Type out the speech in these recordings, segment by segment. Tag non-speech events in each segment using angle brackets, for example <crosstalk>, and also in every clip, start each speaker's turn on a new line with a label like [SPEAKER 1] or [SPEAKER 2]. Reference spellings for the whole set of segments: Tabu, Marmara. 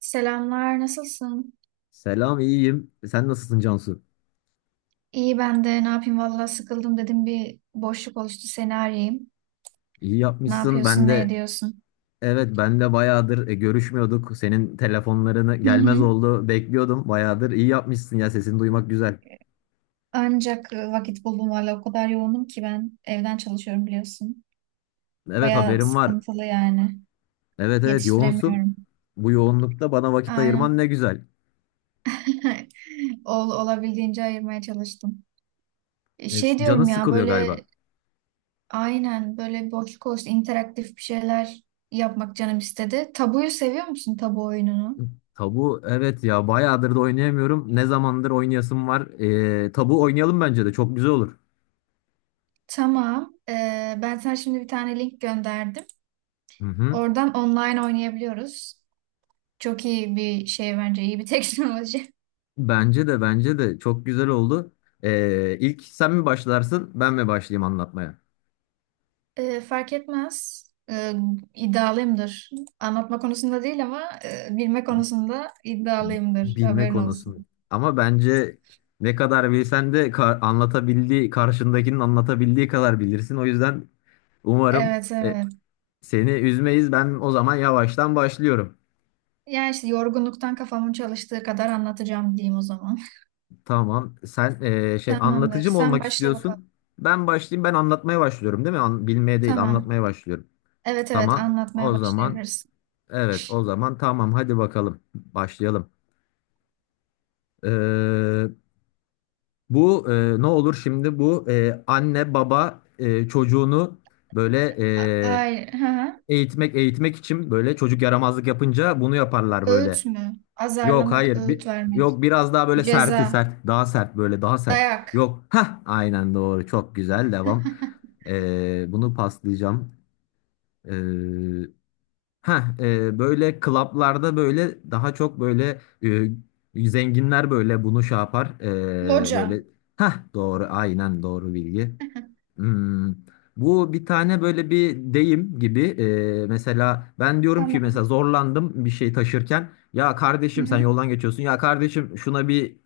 [SPEAKER 1] Selamlar, nasılsın?
[SPEAKER 2] Selam, iyiyim. Sen nasılsın Cansu?
[SPEAKER 1] İyi ben de ne yapayım, valla sıkıldım dedim, bir boşluk oluştu, seni arayayım.
[SPEAKER 2] İyi
[SPEAKER 1] Ne
[SPEAKER 2] yapmışsın. Ben
[SPEAKER 1] yapıyorsun, ne
[SPEAKER 2] de
[SPEAKER 1] ediyorsun?
[SPEAKER 2] evet ben de bayağıdır görüşmüyorduk. Senin telefonlarını
[SPEAKER 1] Hı
[SPEAKER 2] gelmez
[SPEAKER 1] hı.
[SPEAKER 2] oldu. Bekliyordum. Bayağıdır İyi yapmışsın ya. Sesini duymak güzel.
[SPEAKER 1] Ancak vakit buldum, valla o kadar yoğunum ki, ben evden çalışıyorum biliyorsun.
[SPEAKER 2] Evet
[SPEAKER 1] Bayağı
[SPEAKER 2] haberim var.
[SPEAKER 1] sıkıntılı yani,
[SPEAKER 2] Evet evet yoğunsun.
[SPEAKER 1] yetiştiremiyorum.
[SPEAKER 2] Bu yoğunlukta bana vakit ayırman ne
[SPEAKER 1] Aynen.
[SPEAKER 2] güzel.
[SPEAKER 1] <laughs> Olabildiğince ayırmaya çalıştım. E,
[SPEAKER 2] E,
[SPEAKER 1] Şey
[SPEAKER 2] canın
[SPEAKER 1] diyorum ya,
[SPEAKER 2] sıkılıyor
[SPEAKER 1] böyle
[SPEAKER 2] galiba.
[SPEAKER 1] aynen böyle bir boşluk oluştu, interaktif bir şeyler yapmak canım istedi. Tabuyu seviyor musun, tabu oyununu?
[SPEAKER 2] Tabu evet ya bayağıdır da oynayamıyorum. Ne zamandır oynayasım var. Tabu oynayalım bence de çok güzel olur.
[SPEAKER 1] Tamam. Ben sana şimdi bir tane link gönderdim.
[SPEAKER 2] Hı hı.
[SPEAKER 1] Oradan online oynayabiliyoruz. Çok iyi bir şey bence, iyi bir <laughs> teknoloji.
[SPEAKER 2] Bence de çok güzel oldu. İlk sen mi başlarsın, ben mi başlayayım anlatmaya?
[SPEAKER 1] Fark etmez. Ee, iddialıyımdır. Anlatma konusunda değil ama bilme konusunda iddialıyımdır.
[SPEAKER 2] Bilme
[SPEAKER 1] Haberin
[SPEAKER 2] konusunu.
[SPEAKER 1] olsun.
[SPEAKER 2] Ama bence ne kadar bilsen de anlatabildiği, karşındakinin anlatabildiği kadar bilirsin. O yüzden umarım
[SPEAKER 1] Evet, evet.
[SPEAKER 2] seni üzmeyiz. Ben o zaman yavaştan başlıyorum.
[SPEAKER 1] Yani işte yorgunluktan kafamın çalıştığı kadar anlatacağım diyeyim o zaman.
[SPEAKER 2] Tamam. Sen
[SPEAKER 1] <laughs>
[SPEAKER 2] şey
[SPEAKER 1] Tamamdır.
[SPEAKER 2] anlatıcı mı
[SPEAKER 1] Sen
[SPEAKER 2] olmak
[SPEAKER 1] başla bakalım.
[SPEAKER 2] istiyorsun? Ben başlayayım. Ben anlatmaya başlıyorum, değil mi? Bilmeye değil,
[SPEAKER 1] Tamam.
[SPEAKER 2] anlatmaya başlıyorum.
[SPEAKER 1] Evet evet,
[SPEAKER 2] Tamam.
[SPEAKER 1] anlatmaya
[SPEAKER 2] O zaman.
[SPEAKER 1] başlayabiliriz.
[SPEAKER 2] Evet, o zaman tamam hadi bakalım başlayalım. Ee, Bu ne olur şimdi bu anne baba çocuğunu böyle e,
[SPEAKER 1] Ay, hı hı.
[SPEAKER 2] eğitmek için böyle çocuk yaramazlık yapınca bunu yaparlar
[SPEAKER 1] Öğüt
[SPEAKER 2] böyle.
[SPEAKER 1] mü?
[SPEAKER 2] Yok
[SPEAKER 1] Azarlamak,
[SPEAKER 2] hayır bir,
[SPEAKER 1] öğüt vermek.
[SPEAKER 2] yok biraz daha böyle
[SPEAKER 1] Ceza,
[SPEAKER 2] sert, daha sert, böyle daha sert.
[SPEAKER 1] dayak,
[SPEAKER 2] Yok ha aynen doğru, çok güzel, devam. Bunu paslayacağım. Ee, Ha, Böyle klaplarda böyle daha çok böyle zenginler böyle bunu şey yapar,
[SPEAKER 1] loca.
[SPEAKER 2] böyle ha doğru aynen doğru bilgi.
[SPEAKER 1] <laughs>
[SPEAKER 2] Hmm, Bu bir tane böyle bir deyim gibi mesela ben diyorum ki mesela
[SPEAKER 1] Tamam.
[SPEAKER 2] zorlandım bir şey taşırken ya kardeşim sen
[SPEAKER 1] Hı-hı.
[SPEAKER 2] yoldan geçiyorsun ya kardeşim şuna bir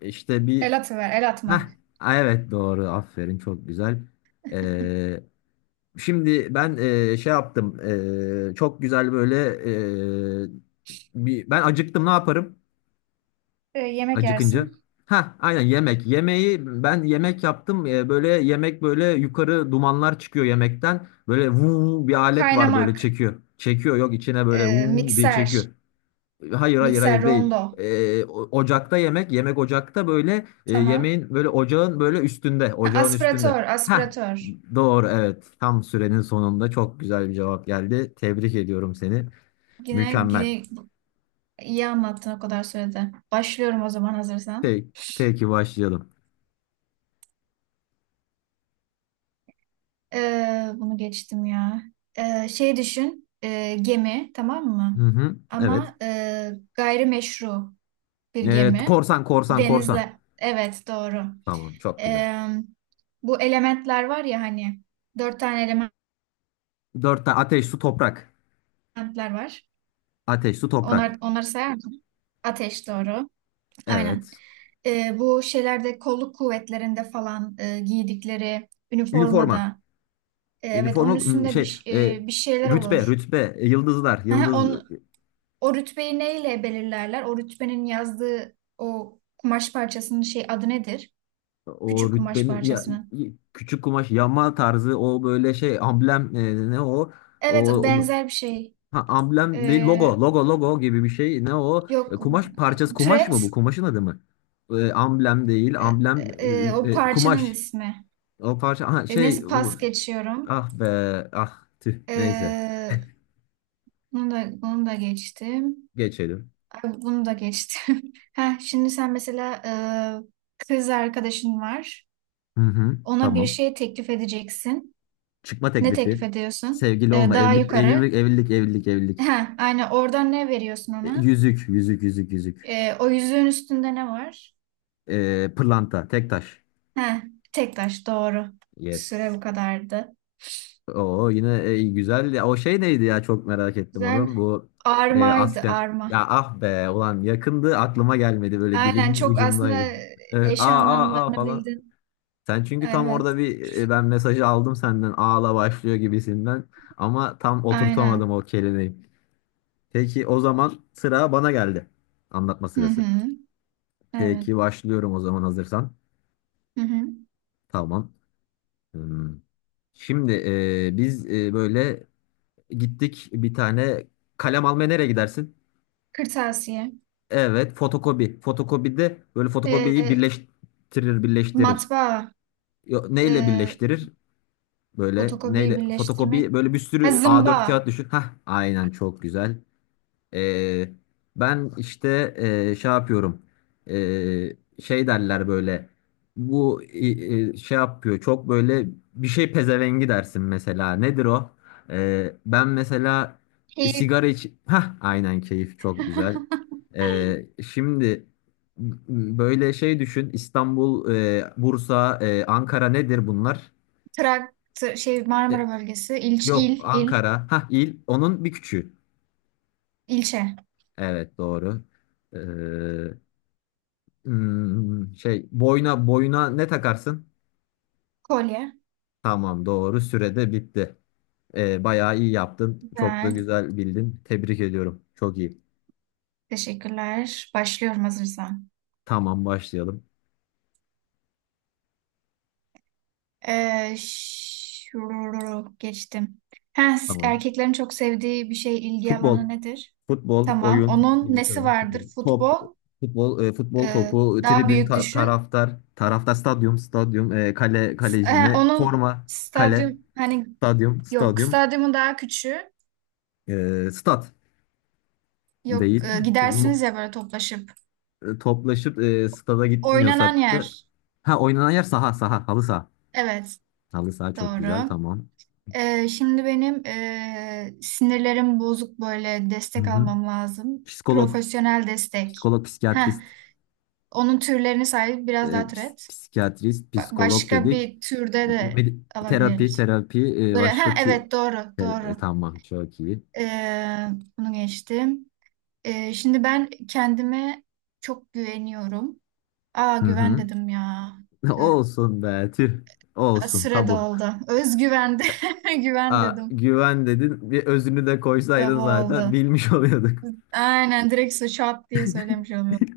[SPEAKER 2] işte bir
[SPEAKER 1] El atıver, el
[SPEAKER 2] ha
[SPEAKER 1] atmak.
[SPEAKER 2] evet doğru aferin çok güzel. E, Şimdi ben şey yaptım. Çok güzel böyle e, bir ben acıktım ne yaparım
[SPEAKER 1] Yemek
[SPEAKER 2] acıkınca?
[SPEAKER 1] yersin.
[SPEAKER 2] Ha aynen yemek. Yemeği ben yemek yaptım. E, böyle yemek böyle yukarı dumanlar çıkıyor yemekten. Böyle vuu bir alet var böyle
[SPEAKER 1] Kaynamak,
[SPEAKER 2] çekiyor. Çekiyor yok içine böyle vuu diye çekiyor.
[SPEAKER 1] mikser,
[SPEAKER 2] Hayır hayır
[SPEAKER 1] mikser
[SPEAKER 2] hayır değil.
[SPEAKER 1] rondo.
[SPEAKER 2] Ocakta yemek, yemek ocakta böyle
[SPEAKER 1] Tamam.
[SPEAKER 2] yemeğin böyle ocağın böyle üstünde,
[SPEAKER 1] Ha,
[SPEAKER 2] ocağın üstünde.
[SPEAKER 1] aspiratör,
[SPEAKER 2] Ha,
[SPEAKER 1] aspiratör.
[SPEAKER 2] doğru evet. Tam sürenin sonunda çok güzel bir cevap geldi. Tebrik ediyorum seni.
[SPEAKER 1] Yine,
[SPEAKER 2] Mükemmel.
[SPEAKER 1] yine iyi anlattın o kadar sürede. Başlıyorum o zaman, hazırsan.
[SPEAKER 2] Te, teki başlayalım.
[SPEAKER 1] Bunu geçtim ya. Şey düşün, gemi, tamam
[SPEAKER 2] Hı
[SPEAKER 1] mı?
[SPEAKER 2] hı, evet.
[SPEAKER 1] Ama gayrimeşru. Bir gemi.
[SPEAKER 2] Korsan, korsan, korsan.
[SPEAKER 1] Denizle. Evet, doğru.
[SPEAKER 2] Tamam, çok güzel.
[SPEAKER 1] Ee, Bu elementler var ya hani, dört tane
[SPEAKER 2] Dört tane ateş, su, toprak.
[SPEAKER 1] elementler var.
[SPEAKER 2] Ateş, su,
[SPEAKER 1] Onlar,
[SPEAKER 2] toprak.
[SPEAKER 1] onları sayar mısın? Ateş, doğru. Aynen.
[SPEAKER 2] Evet.
[SPEAKER 1] Bu şeylerde, kolluk kuvvetlerinde falan, giydikleri
[SPEAKER 2] Üniforma.
[SPEAKER 1] üniformada. Evet, onun
[SPEAKER 2] Üniforma m,
[SPEAKER 1] üstünde bir,
[SPEAKER 2] şey
[SPEAKER 1] ş-
[SPEAKER 2] e,
[SPEAKER 1] e, bir şeyler
[SPEAKER 2] Rütbe,
[SPEAKER 1] olur.
[SPEAKER 2] rütbe, yıldızlar,
[SPEAKER 1] Ha,
[SPEAKER 2] yıldız.
[SPEAKER 1] on, o rütbeyi neyle belirlerler? O rütbenin yazdığı o kumaş parçasının şey adı nedir?
[SPEAKER 2] O
[SPEAKER 1] Küçük kumaş
[SPEAKER 2] rütbeni ya,
[SPEAKER 1] parçasının.
[SPEAKER 2] küçük kumaş yama tarzı o böyle şey amblem ne o
[SPEAKER 1] Evet,
[SPEAKER 2] o onu-
[SPEAKER 1] benzer bir şey.
[SPEAKER 2] ha, amblem değil,
[SPEAKER 1] Ee,
[SPEAKER 2] logo, logo, logo gibi bir şey, ne o. E,
[SPEAKER 1] Yok
[SPEAKER 2] kumaş parçası, kumaş
[SPEAKER 1] türet,
[SPEAKER 2] mı, bu kumaşın adı mı? E, amblem değil
[SPEAKER 1] e,
[SPEAKER 2] amblem,
[SPEAKER 1] o parçanın
[SPEAKER 2] kumaş,
[SPEAKER 1] ismi.
[SPEAKER 2] o parça ha, şey
[SPEAKER 1] Neyse, pas geçiyorum.
[SPEAKER 2] ah be, ah tüh, neyse
[SPEAKER 1] Ee, bunu da geçtim.
[SPEAKER 2] geçelim.
[SPEAKER 1] Ay, bunu da geçtim. <laughs> Heh, şimdi sen mesela kız arkadaşın var.
[SPEAKER 2] Hı hı
[SPEAKER 1] Ona bir
[SPEAKER 2] tamam.
[SPEAKER 1] şey teklif edeceksin.
[SPEAKER 2] Çıkma
[SPEAKER 1] Ne teklif
[SPEAKER 2] teklifi,
[SPEAKER 1] ediyorsun?
[SPEAKER 2] sevgili olma,
[SPEAKER 1] Daha
[SPEAKER 2] evlilik,
[SPEAKER 1] yukarı.
[SPEAKER 2] evlilik, evlilik, evlilik, evlilik.
[SPEAKER 1] Heh, aynen, oradan ne veriyorsun
[SPEAKER 2] E,
[SPEAKER 1] ona?
[SPEAKER 2] yüzük, yüzük, yüzük, yüzük.
[SPEAKER 1] O yüzüğün üstünde ne var?
[SPEAKER 2] E, pırlanta, tek taş.
[SPEAKER 1] Heh, tek taş, doğru. Süre
[SPEAKER 2] Yes.
[SPEAKER 1] bu kadardı.
[SPEAKER 2] Oo yine güzel. O şey neydi ya, çok merak ettim
[SPEAKER 1] Güzel.
[SPEAKER 2] onu. Bu
[SPEAKER 1] Armaydı,
[SPEAKER 2] asker.
[SPEAKER 1] arma.
[SPEAKER 2] Ya ah be ulan, yakındı, aklıma gelmedi, böyle
[SPEAKER 1] Aynen,
[SPEAKER 2] dilimin
[SPEAKER 1] çok
[SPEAKER 2] ucundaydı.
[SPEAKER 1] aslında
[SPEAKER 2] E, aa
[SPEAKER 1] eş
[SPEAKER 2] aa aa
[SPEAKER 1] anlamlarını
[SPEAKER 2] falan.
[SPEAKER 1] bildin.
[SPEAKER 2] Sen çünkü tam
[SPEAKER 1] Evet.
[SPEAKER 2] orada bir ben mesajı aldım senden ağla başlıyor gibisinden ama tam oturtamadım
[SPEAKER 1] Aynen.
[SPEAKER 2] o kelimeyi. Peki o zaman sıra bana geldi. Anlatma
[SPEAKER 1] Hı
[SPEAKER 2] sırası.
[SPEAKER 1] hı. Evet.
[SPEAKER 2] Peki başlıyorum o zaman hazırsan.
[SPEAKER 1] Hı hı.
[SPEAKER 2] Tamam. Hmm. Şimdi biz böyle gittik bir tane kalem almaya, nereye gidersin?
[SPEAKER 1] Kırtasiye.
[SPEAKER 2] Evet, fotokopi. Fotokopide böyle fotokopiyi
[SPEAKER 1] Ee,
[SPEAKER 2] birleştirir, birleştirir.
[SPEAKER 1] Matbaa.
[SPEAKER 2] Yo, neyle
[SPEAKER 1] Ee,
[SPEAKER 2] birleştirir? Böyle
[SPEAKER 1] Fotokopiyi
[SPEAKER 2] neyle fotokopi,
[SPEAKER 1] birleştirmek.
[SPEAKER 2] böyle bir
[SPEAKER 1] Ha,
[SPEAKER 2] sürü A4
[SPEAKER 1] zımba.
[SPEAKER 2] kağıt düşün. Hah, aynen çok güzel. Ee, Ben işte şey yapıyorum. Ee, Şey derler böyle. Bu şey yapıyor. Çok böyle bir şey pezevengi dersin mesela. Nedir o? Ben mesela
[SPEAKER 1] İl.
[SPEAKER 2] sigara iç. Hah, aynen keyif çok güzel.
[SPEAKER 1] <laughs>
[SPEAKER 2] Ee, Şimdi böyle şey düşün. İstanbul, Bursa, Ankara nedir bunlar?
[SPEAKER 1] Traktör, şey
[SPEAKER 2] E,
[SPEAKER 1] Marmara bölgesi.
[SPEAKER 2] Yok Ankara. Hah il. Onun bir küçüğü.
[SPEAKER 1] İlçe.
[SPEAKER 2] Evet doğru. Ee, Şey, boyuna boyuna ne takarsın?
[SPEAKER 1] Kolye.
[SPEAKER 2] Tamam, doğru sürede bitti. Bayağı iyi yaptın. Çok da
[SPEAKER 1] Güzel.
[SPEAKER 2] güzel bildin. Tebrik ediyorum. Çok iyi.
[SPEAKER 1] Teşekkürler. Başlıyorum hazırsan.
[SPEAKER 2] Tamam başlayalım.
[SPEAKER 1] Geçtim. Ha,
[SPEAKER 2] Tamam.
[SPEAKER 1] erkeklerin çok sevdiği bir şey, ilgi
[SPEAKER 2] Futbol.
[SPEAKER 1] alanı nedir?
[SPEAKER 2] Futbol
[SPEAKER 1] Tamam.
[SPEAKER 2] oyun.
[SPEAKER 1] Onun
[SPEAKER 2] Bilgisayar
[SPEAKER 1] nesi
[SPEAKER 2] oyunu. Futbol.
[SPEAKER 1] vardır?
[SPEAKER 2] Top.
[SPEAKER 1] Futbol.
[SPEAKER 2] Futbol futbol
[SPEAKER 1] Ee,
[SPEAKER 2] topu.
[SPEAKER 1] Daha
[SPEAKER 2] Tribün
[SPEAKER 1] büyük düşün.
[SPEAKER 2] taraftar. Taraftar stadyum. Stadyum. E, kale, kalecine.
[SPEAKER 1] Onun
[SPEAKER 2] Forma. Kale.
[SPEAKER 1] stadyum hani,
[SPEAKER 2] Stadyum.
[SPEAKER 1] yok,
[SPEAKER 2] Stadyum.
[SPEAKER 1] stadyumu daha küçüğü.
[SPEAKER 2] E, stat
[SPEAKER 1] Yok,
[SPEAKER 2] değil.
[SPEAKER 1] gidersiniz ya
[SPEAKER 2] <laughs>
[SPEAKER 1] böyle toplaşıp.
[SPEAKER 2] E, toplaşıp stada
[SPEAKER 1] Oynanan
[SPEAKER 2] gitmiyorsak da
[SPEAKER 1] yer.
[SPEAKER 2] ha oynanan yer, saha, halı saha.
[SPEAKER 1] Evet,
[SPEAKER 2] Halı saha çok güzel
[SPEAKER 1] doğru.
[SPEAKER 2] tamam.
[SPEAKER 1] Şimdi benim sinirlerim bozuk, böyle
[SPEAKER 2] Hı
[SPEAKER 1] destek
[SPEAKER 2] hı.
[SPEAKER 1] almam lazım.
[SPEAKER 2] Psikolog,
[SPEAKER 1] Profesyonel destek.
[SPEAKER 2] psikolog,
[SPEAKER 1] Heh,
[SPEAKER 2] psikiyatrist,
[SPEAKER 1] onun türlerini say, biraz daha türet.
[SPEAKER 2] psikiyatrist, psikolog
[SPEAKER 1] Başka
[SPEAKER 2] dedik.
[SPEAKER 1] bir türde de
[SPEAKER 2] Medi- Terapi,
[SPEAKER 1] alabiliriz.
[SPEAKER 2] terapi,
[SPEAKER 1] Böyle, ha,
[SPEAKER 2] başka tür
[SPEAKER 1] evet, doğru, doğru.
[SPEAKER 2] Tamam çok iyi.
[SPEAKER 1] Ee, Bunu geçtim. Şimdi ben kendime çok güveniyorum. Aa,
[SPEAKER 2] Hı
[SPEAKER 1] güven
[SPEAKER 2] hı.
[SPEAKER 1] dedim ya.
[SPEAKER 2] <laughs>
[SPEAKER 1] Tüh.
[SPEAKER 2] Olsun be tüh.
[SPEAKER 1] Aa,
[SPEAKER 2] Olsun
[SPEAKER 1] süre
[SPEAKER 2] tabu.
[SPEAKER 1] doldu. Özgüven de <laughs> güven
[SPEAKER 2] Aa,
[SPEAKER 1] dedim.
[SPEAKER 2] güven dedin, bir özünü de
[SPEAKER 1] Tabu
[SPEAKER 2] koysaydın zaten
[SPEAKER 1] oldu.
[SPEAKER 2] bilmiş <laughs> oluyorduk.
[SPEAKER 1] Aynen, direkt şap diye söylemiş oldum.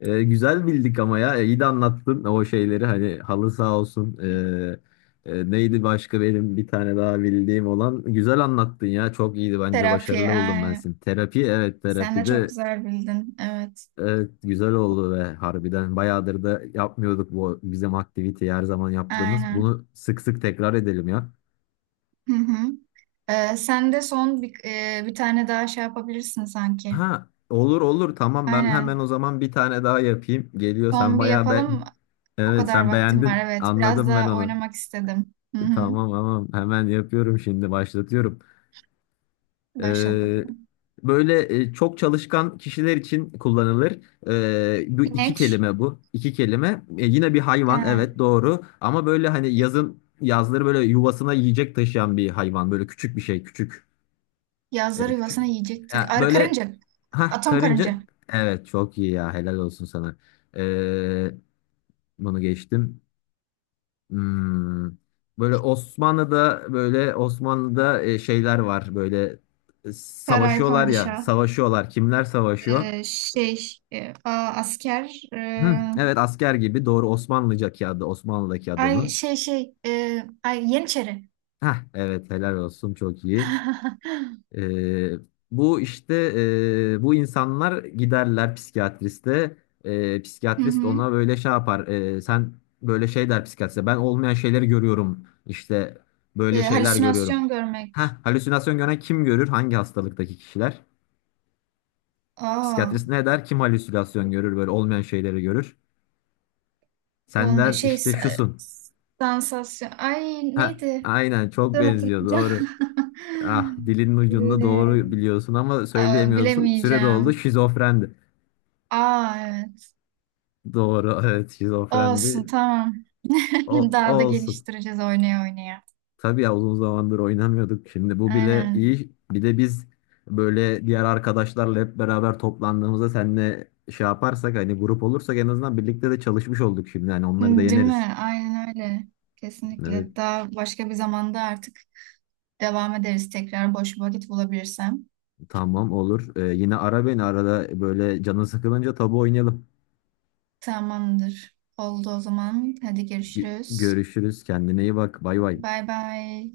[SPEAKER 2] E, güzel bildik ama ya. E, iyi de anlattın o şeyleri, hani halı sağ olsun. Neydi başka benim bir tane daha bildiğim olan, güzel anlattın ya, çok iyiydi, bence
[SPEAKER 1] Terapi,
[SPEAKER 2] başarılı buldum ben
[SPEAKER 1] aynen.
[SPEAKER 2] seni, terapi, evet
[SPEAKER 1] Sen de çok
[SPEAKER 2] terapide,
[SPEAKER 1] güzel bildin. Evet.
[SPEAKER 2] evet, güzel oldu ve harbiden bayağıdır da yapmıyorduk bu bizim aktiviteyi her zaman yaptığımız,
[SPEAKER 1] Aynen.
[SPEAKER 2] bunu sık sık tekrar edelim ya.
[SPEAKER 1] Hı hı. Sen de son bir tane daha şey yapabilirsin sanki.
[SPEAKER 2] Ha olur olur tamam, ben hemen
[SPEAKER 1] Aynen.
[SPEAKER 2] o zaman bir tane daha yapayım, geliyor sen
[SPEAKER 1] Son bir
[SPEAKER 2] bayağı be.
[SPEAKER 1] yapalım. O
[SPEAKER 2] Evet
[SPEAKER 1] kadar
[SPEAKER 2] sen
[SPEAKER 1] vaktim var.
[SPEAKER 2] beğendin
[SPEAKER 1] Evet. Biraz
[SPEAKER 2] anladım ben
[SPEAKER 1] da
[SPEAKER 2] onu.
[SPEAKER 1] oynamak istedim. Hı hı.
[SPEAKER 2] Tamam tamam hemen yapıyorum, şimdi başlatıyorum.
[SPEAKER 1] Başlat
[SPEAKER 2] Ee,
[SPEAKER 1] bakalım.
[SPEAKER 2] Böyle çok çalışkan kişiler için kullanılır. Bu iki
[SPEAKER 1] İnek.
[SPEAKER 2] kelime bu. İki kelime. E, yine bir
[SPEAKER 1] He.
[SPEAKER 2] hayvan evet doğru. Ama böyle hani yazın yazları böyle yuvasına yiyecek taşıyan bir hayvan. Böyle küçük bir şey küçük.
[SPEAKER 1] Yazları
[SPEAKER 2] Küçük.
[SPEAKER 1] yuvasına yiyecek taşı-
[SPEAKER 2] Ya,
[SPEAKER 1] Ar
[SPEAKER 2] böyle
[SPEAKER 1] karınca.
[SPEAKER 2] ha
[SPEAKER 1] Atom
[SPEAKER 2] karınca.
[SPEAKER 1] karınca.
[SPEAKER 2] Evet çok iyi ya, helal olsun sana. Ee, Bunu geçtim. Hmm. Böyle Osmanlı'da böyle Osmanlı'da şeyler var böyle
[SPEAKER 1] Saray,
[SPEAKER 2] savaşıyorlar ya
[SPEAKER 1] padişah.
[SPEAKER 2] savaşıyorlar, kimler savaşıyor?
[SPEAKER 1] Şey, asker.
[SPEAKER 2] Hı, evet asker gibi doğru, Osmanlıca adı, Osmanlı'daki adı
[SPEAKER 1] Ay
[SPEAKER 2] onun.
[SPEAKER 1] şey şey. E, ay Yeniçeri.
[SPEAKER 2] Hah, evet helal olsun çok iyi.
[SPEAKER 1] <laughs>
[SPEAKER 2] Ee, Bu işte bu insanlar giderler psikiyatriste.
[SPEAKER 1] Hı
[SPEAKER 2] Psikiyatrist
[SPEAKER 1] hı.
[SPEAKER 2] ona böyle şey yapar. Sen böyle şey der psikiyatriste. Ben olmayan şeyleri görüyorum. İşte böyle şeyler görüyorum.
[SPEAKER 1] Halüsinasyon
[SPEAKER 2] Heh,
[SPEAKER 1] görmek.
[SPEAKER 2] halüsinasyon gören kim görür? Hangi hastalıktaki kişiler?
[SPEAKER 1] Aa.
[SPEAKER 2] Psikiyatrist ne der? Kim halüsinasyon görür? Böyle olmayan şeyleri görür. Sen
[SPEAKER 1] Olma
[SPEAKER 2] der
[SPEAKER 1] şey,
[SPEAKER 2] işte şusun.
[SPEAKER 1] sansasyon. Ay,
[SPEAKER 2] Ha,
[SPEAKER 1] neydi?
[SPEAKER 2] aynen çok
[SPEAKER 1] Dur,
[SPEAKER 2] benziyor
[SPEAKER 1] hatırlayacağım.
[SPEAKER 2] doğru. Ah
[SPEAKER 1] <laughs>
[SPEAKER 2] dilinin ucunda,
[SPEAKER 1] Ee,
[SPEAKER 2] doğru biliyorsun ama
[SPEAKER 1] Aa,
[SPEAKER 2] söyleyemiyorsun. Süre doldu,
[SPEAKER 1] bilemeyeceğim.
[SPEAKER 2] şizofrendi.
[SPEAKER 1] Aa, evet.
[SPEAKER 2] Doğru, evet
[SPEAKER 1] Olsun,
[SPEAKER 2] şizofrendi.
[SPEAKER 1] tamam.
[SPEAKER 2] O,
[SPEAKER 1] <laughs> Daha da
[SPEAKER 2] o olsun.
[SPEAKER 1] geliştireceğiz oynaya oynaya.
[SPEAKER 2] Tabii ya uzun zamandır oynamıyorduk. Şimdi bu bile
[SPEAKER 1] Aynen.
[SPEAKER 2] iyi. Bir de biz böyle diğer arkadaşlarla hep beraber toplandığımızda seninle şey yaparsak hani grup olursak en azından birlikte de çalışmış olduk şimdi. Yani onları da
[SPEAKER 1] Değil
[SPEAKER 2] yeneriz.
[SPEAKER 1] mi? Aynen öyle.
[SPEAKER 2] Evet,
[SPEAKER 1] Kesinlikle. Daha başka bir zamanda artık devam ederiz, tekrar boş bir vakit bulabilirsem.
[SPEAKER 2] tamam olur. Yine ara beni arada böyle canın sıkılınca tabu oynayalım.
[SPEAKER 1] Tamamdır. Oldu o zaman. Hadi, görüşürüz.
[SPEAKER 2] Görüşürüz. Kendine iyi bak. Bay bay.
[SPEAKER 1] Bay bay.